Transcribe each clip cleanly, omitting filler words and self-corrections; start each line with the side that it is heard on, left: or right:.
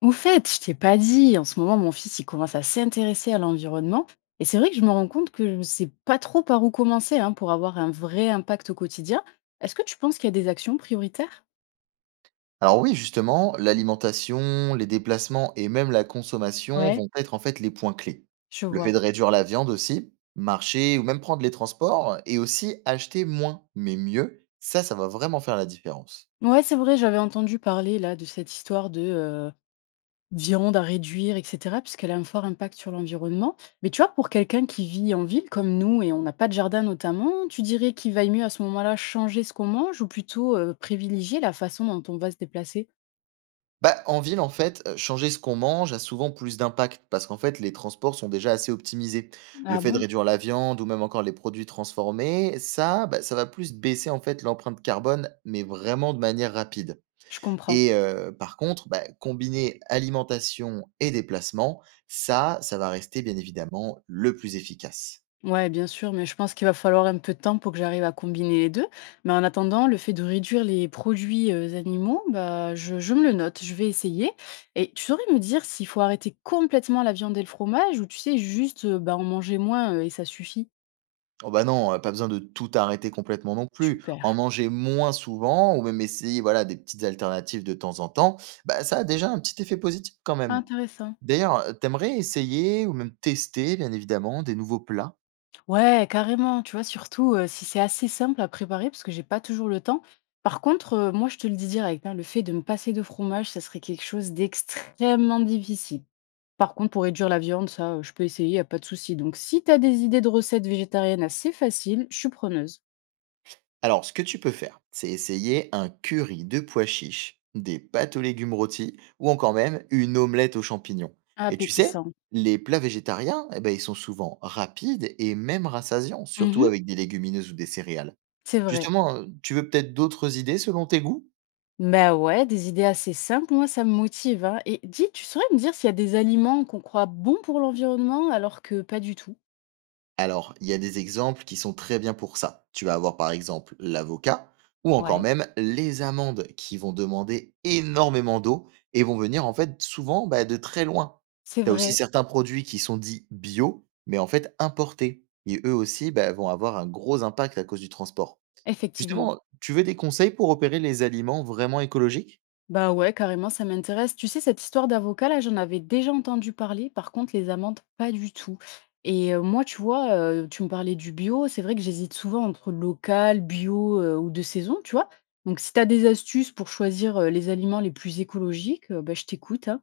left: Au fait, je t'ai pas dit, en ce moment, mon fils, il commence à s'intéresser à l'environnement. Et c'est vrai que je me rends compte que je ne sais pas trop par où commencer hein, pour avoir un vrai impact au quotidien. Est-ce que tu penses qu'il y a des actions prioritaires?
right: Alors oui, justement, l'alimentation, les déplacements et même la consommation
left: Ouais,
right: vont être en fait les points clés.
left: je
right: Le fait de
left: vois.
right: réduire la viande aussi, marcher ou même prendre les transports et aussi acheter moins mais mieux, ça va vraiment faire la différence.
left: Ouais, c'est vrai, j'avais entendu parler là de cette histoire de viande à réduire, etc., puisqu'elle a un fort impact sur l'environnement. Mais tu vois, pour quelqu'un qui vit en ville comme nous et on n'a pas de jardin notamment, tu dirais qu'il vaille mieux à ce moment-là changer ce qu'on mange ou plutôt privilégier la façon dont on va se déplacer?
right: Bah, en ville, en fait, changer ce qu'on mange a souvent plus d'impact parce qu'en fait, les transports sont déjà assez optimisés. Le
left: Ah
right: fait de
left: bon.
right: réduire la viande ou même encore les produits transformés, ça, bah, ça va plus baisser en fait l'empreinte carbone, mais vraiment de manière rapide.
left: Je comprends.
right: Et par contre, bah, combiner alimentation et déplacement, ça va rester bien évidemment le plus efficace.
left: Ouais, bien sûr, mais je pense qu'il va falloir un peu de temps pour que j'arrive à combiner les deux. Mais en attendant, le fait de réduire les produits animaux, bah, je me le note, je vais essayer. Et tu saurais me dire s'il faut arrêter complètement la viande et le fromage ou tu sais, juste bah, en manger moins et ça suffit?
right: Oh bah, non, pas besoin de tout arrêter complètement non plus.
left: Super.
right: En manger moins souvent ou même essayer, voilà, des petites alternatives de temps en temps, bah, ça a déjà un petit effet positif quand même.
left: Intéressant.
right: D'ailleurs, tu essayer ou même tester, bien évidemment, des nouveaux plats?
left: Ouais, carrément, tu vois, surtout si c'est assez simple à préparer parce que j'ai pas toujours le temps. Par contre, moi, je te le dis direct, hein, le fait de me passer de fromage, ça serait quelque chose d'extrêmement difficile. Par contre, pour réduire la viande, ça, je peux essayer, y a pas de souci. Donc si tu as des idées de recettes végétariennes assez faciles, je suis preneuse.
right: Alors, ce que tu peux faire, c'est essayer un curry de pois chiches, des pâtes aux légumes rôtis ou encore même une omelette aux champignons. Et tu sais,
left: Appétissant.
right: les plats végétariens, eh ben, ils sont souvent rapides et même rassasiants, surtout
left: Mmh.
right: avec des légumineuses ou des céréales.
left: C'est vrai.
right: Justement, tu veux peut-être d'autres idées selon tes goûts.
left: Bah ouais, des idées assez simples, moi ça me motive, hein. Et dis, tu saurais me dire s'il y a des aliments qu'on croit bons pour l'environnement alors que pas du tout?
right: Alors, il y a des exemples qui sont très bien pour ça. Tu vas avoir par exemple l'avocat ou encore
left: Ouais.
right: même les amandes qui vont demander énormément d'eau et vont venir en fait souvent bah, de très loin.
left: C'est
right: Tu as aussi
left: vrai,
right: certains produits qui sont dits bio, mais en fait importés. Et eux aussi bah, vont avoir un gros impact à cause du transport.
left: effectivement.
right: Justement, tu veux des conseils pour opérer les aliments vraiment écologiques?
left: Bah ouais, carrément, ça m'intéresse. Tu sais, cette histoire d'avocat, là, j'en avais déjà entendu parler. Par contre, les amendes, pas du tout. Et moi, tu vois, tu me parlais du bio. C'est vrai que j'hésite souvent entre local, bio ou de saison, tu vois. Donc, si tu as des astuces pour choisir les aliments les plus écologiques, bah, je t'écoute, hein.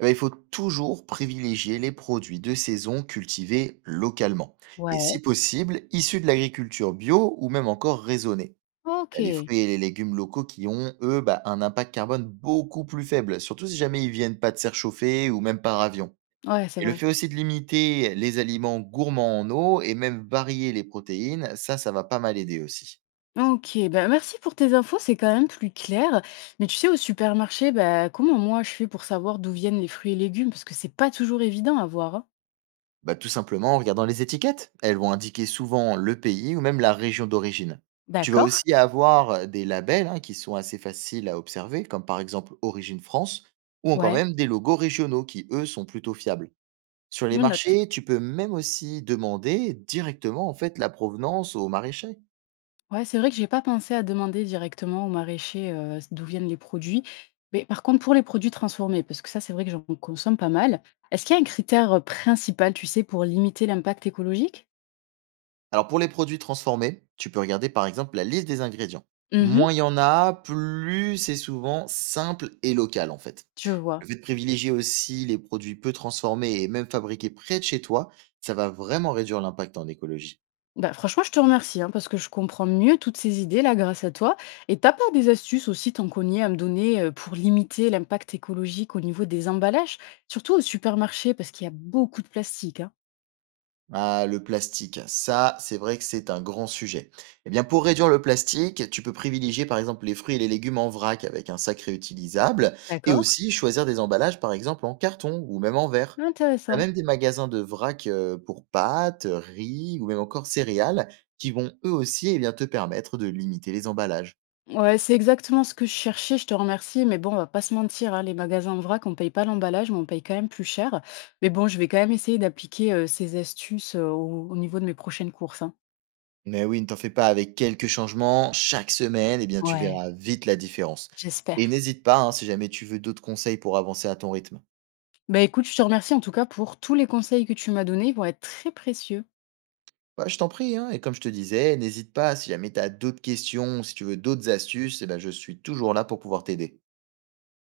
right: Eh ben, il faut toujours privilégier les produits de saison cultivés localement. Et si
left: Ouais.
right: possible, issus de l'agriculture bio ou même encore raisonnée.
left: Ok,
right: T'as les fruits et les légumes locaux qui ont, eux, bah, un impact carbone beaucoup plus faible, surtout si jamais ils viennent pas de serre chauffée ou même par avion.
left: ouais, c'est
right: Et le
left: vrai.
right: fait aussi de limiter les aliments gourmands en eau et même varier les protéines, ça va pas mal aider aussi.
left: Ok, bah merci pour tes infos, c'est quand même plus clair. Mais tu sais, au supermarché, bah, comment moi je fais pour savoir d'où viennent les fruits et légumes? Parce que c'est pas toujours évident à voir, hein.
right: Bah, tout simplement en regardant les étiquettes. Elles vont indiquer souvent le pays ou même la région d'origine. Tu vas
left: D'accord.
right: aussi avoir des labels hein, qui sont assez faciles à observer, comme par exemple Origine France, ou encore
left: Ouais,
right: même des logos régionaux qui, eux, sont plutôt fiables. Sur les
left: je note.
right: marchés, tu peux même aussi demander directement en fait la provenance aux maraîchers.
left: Ouais, c'est vrai que j'ai pas pensé à demander directement au maraîcher, d'où viennent les produits. Mais par contre, pour les produits transformés, parce que ça, c'est vrai que j'en consomme pas mal, est-ce qu'il y a un critère principal, tu sais, pour limiter l'impact écologique?
right: Alors pour les produits transformés, tu peux regarder par exemple la liste des ingrédients.
left: Mmh.
right: Moins il y en a, plus c'est souvent simple et local en fait.
left: Je
right: Le
left: vois.
right: fait de privilégier aussi les produits peu transformés et même fabriqués près de chez toi, ça va vraiment réduire l'impact en écologie.
left: Bah, franchement, je te remercie, hein, parce que je comprends mieux toutes ces idées-là grâce à toi, et t'as pas des astuces aussi, tant qu'on y est, à me donner, pour limiter l'impact écologique au niveau des emballages? Surtout au supermarché, parce qu'il y a beaucoup de plastique, hein.
right: Ah, le plastique, ça, c'est vrai que c'est un grand sujet. Eh bien, pour réduire le plastique, tu peux privilégier par exemple les fruits et les légumes en vrac avec un sac réutilisable et
left: D'accord.
right: aussi choisir des emballages par exemple en carton ou même en verre. Tu as
left: Intéressant.
right: même des magasins de vrac pour pâtes, riz ou même encore céréales qui vont eux aussi eh bien, te permettre de limiter les emballages.
left: Ouais, c'est exactement ce que je cherchais, je te remercie. Mais bon, on va pas se mentir, hein, les magasins en vrac, on paye pas l'emballage, mais on paye quand même plus cher. Mais bon, je vais quand même essayer d'appliquer ces astuces au niveau de mes prochaines courses, hein.
right: Mais oui, ne t'en fais pas avec quelques changements chaque semaine, eh bien, tu
left: Ouais.
right: verras vite la différence. Et
left: J'espère.
right: n'hésite pas hein, si jamais tu veux d'autres conseils pour avancer à ton rythme.
left: Bah écoute, je te remercie en tout cas pour tous les conseils que tu m'as donnés, ils vont être très précieux.
right: Bah, je t'en prie, hein, et comme je te disais, n'hésite pas, si jamais tu as d'autres questions, si tu veux d'autres astuces, eh ben, je suis toujours là pour pouvoir t'aider.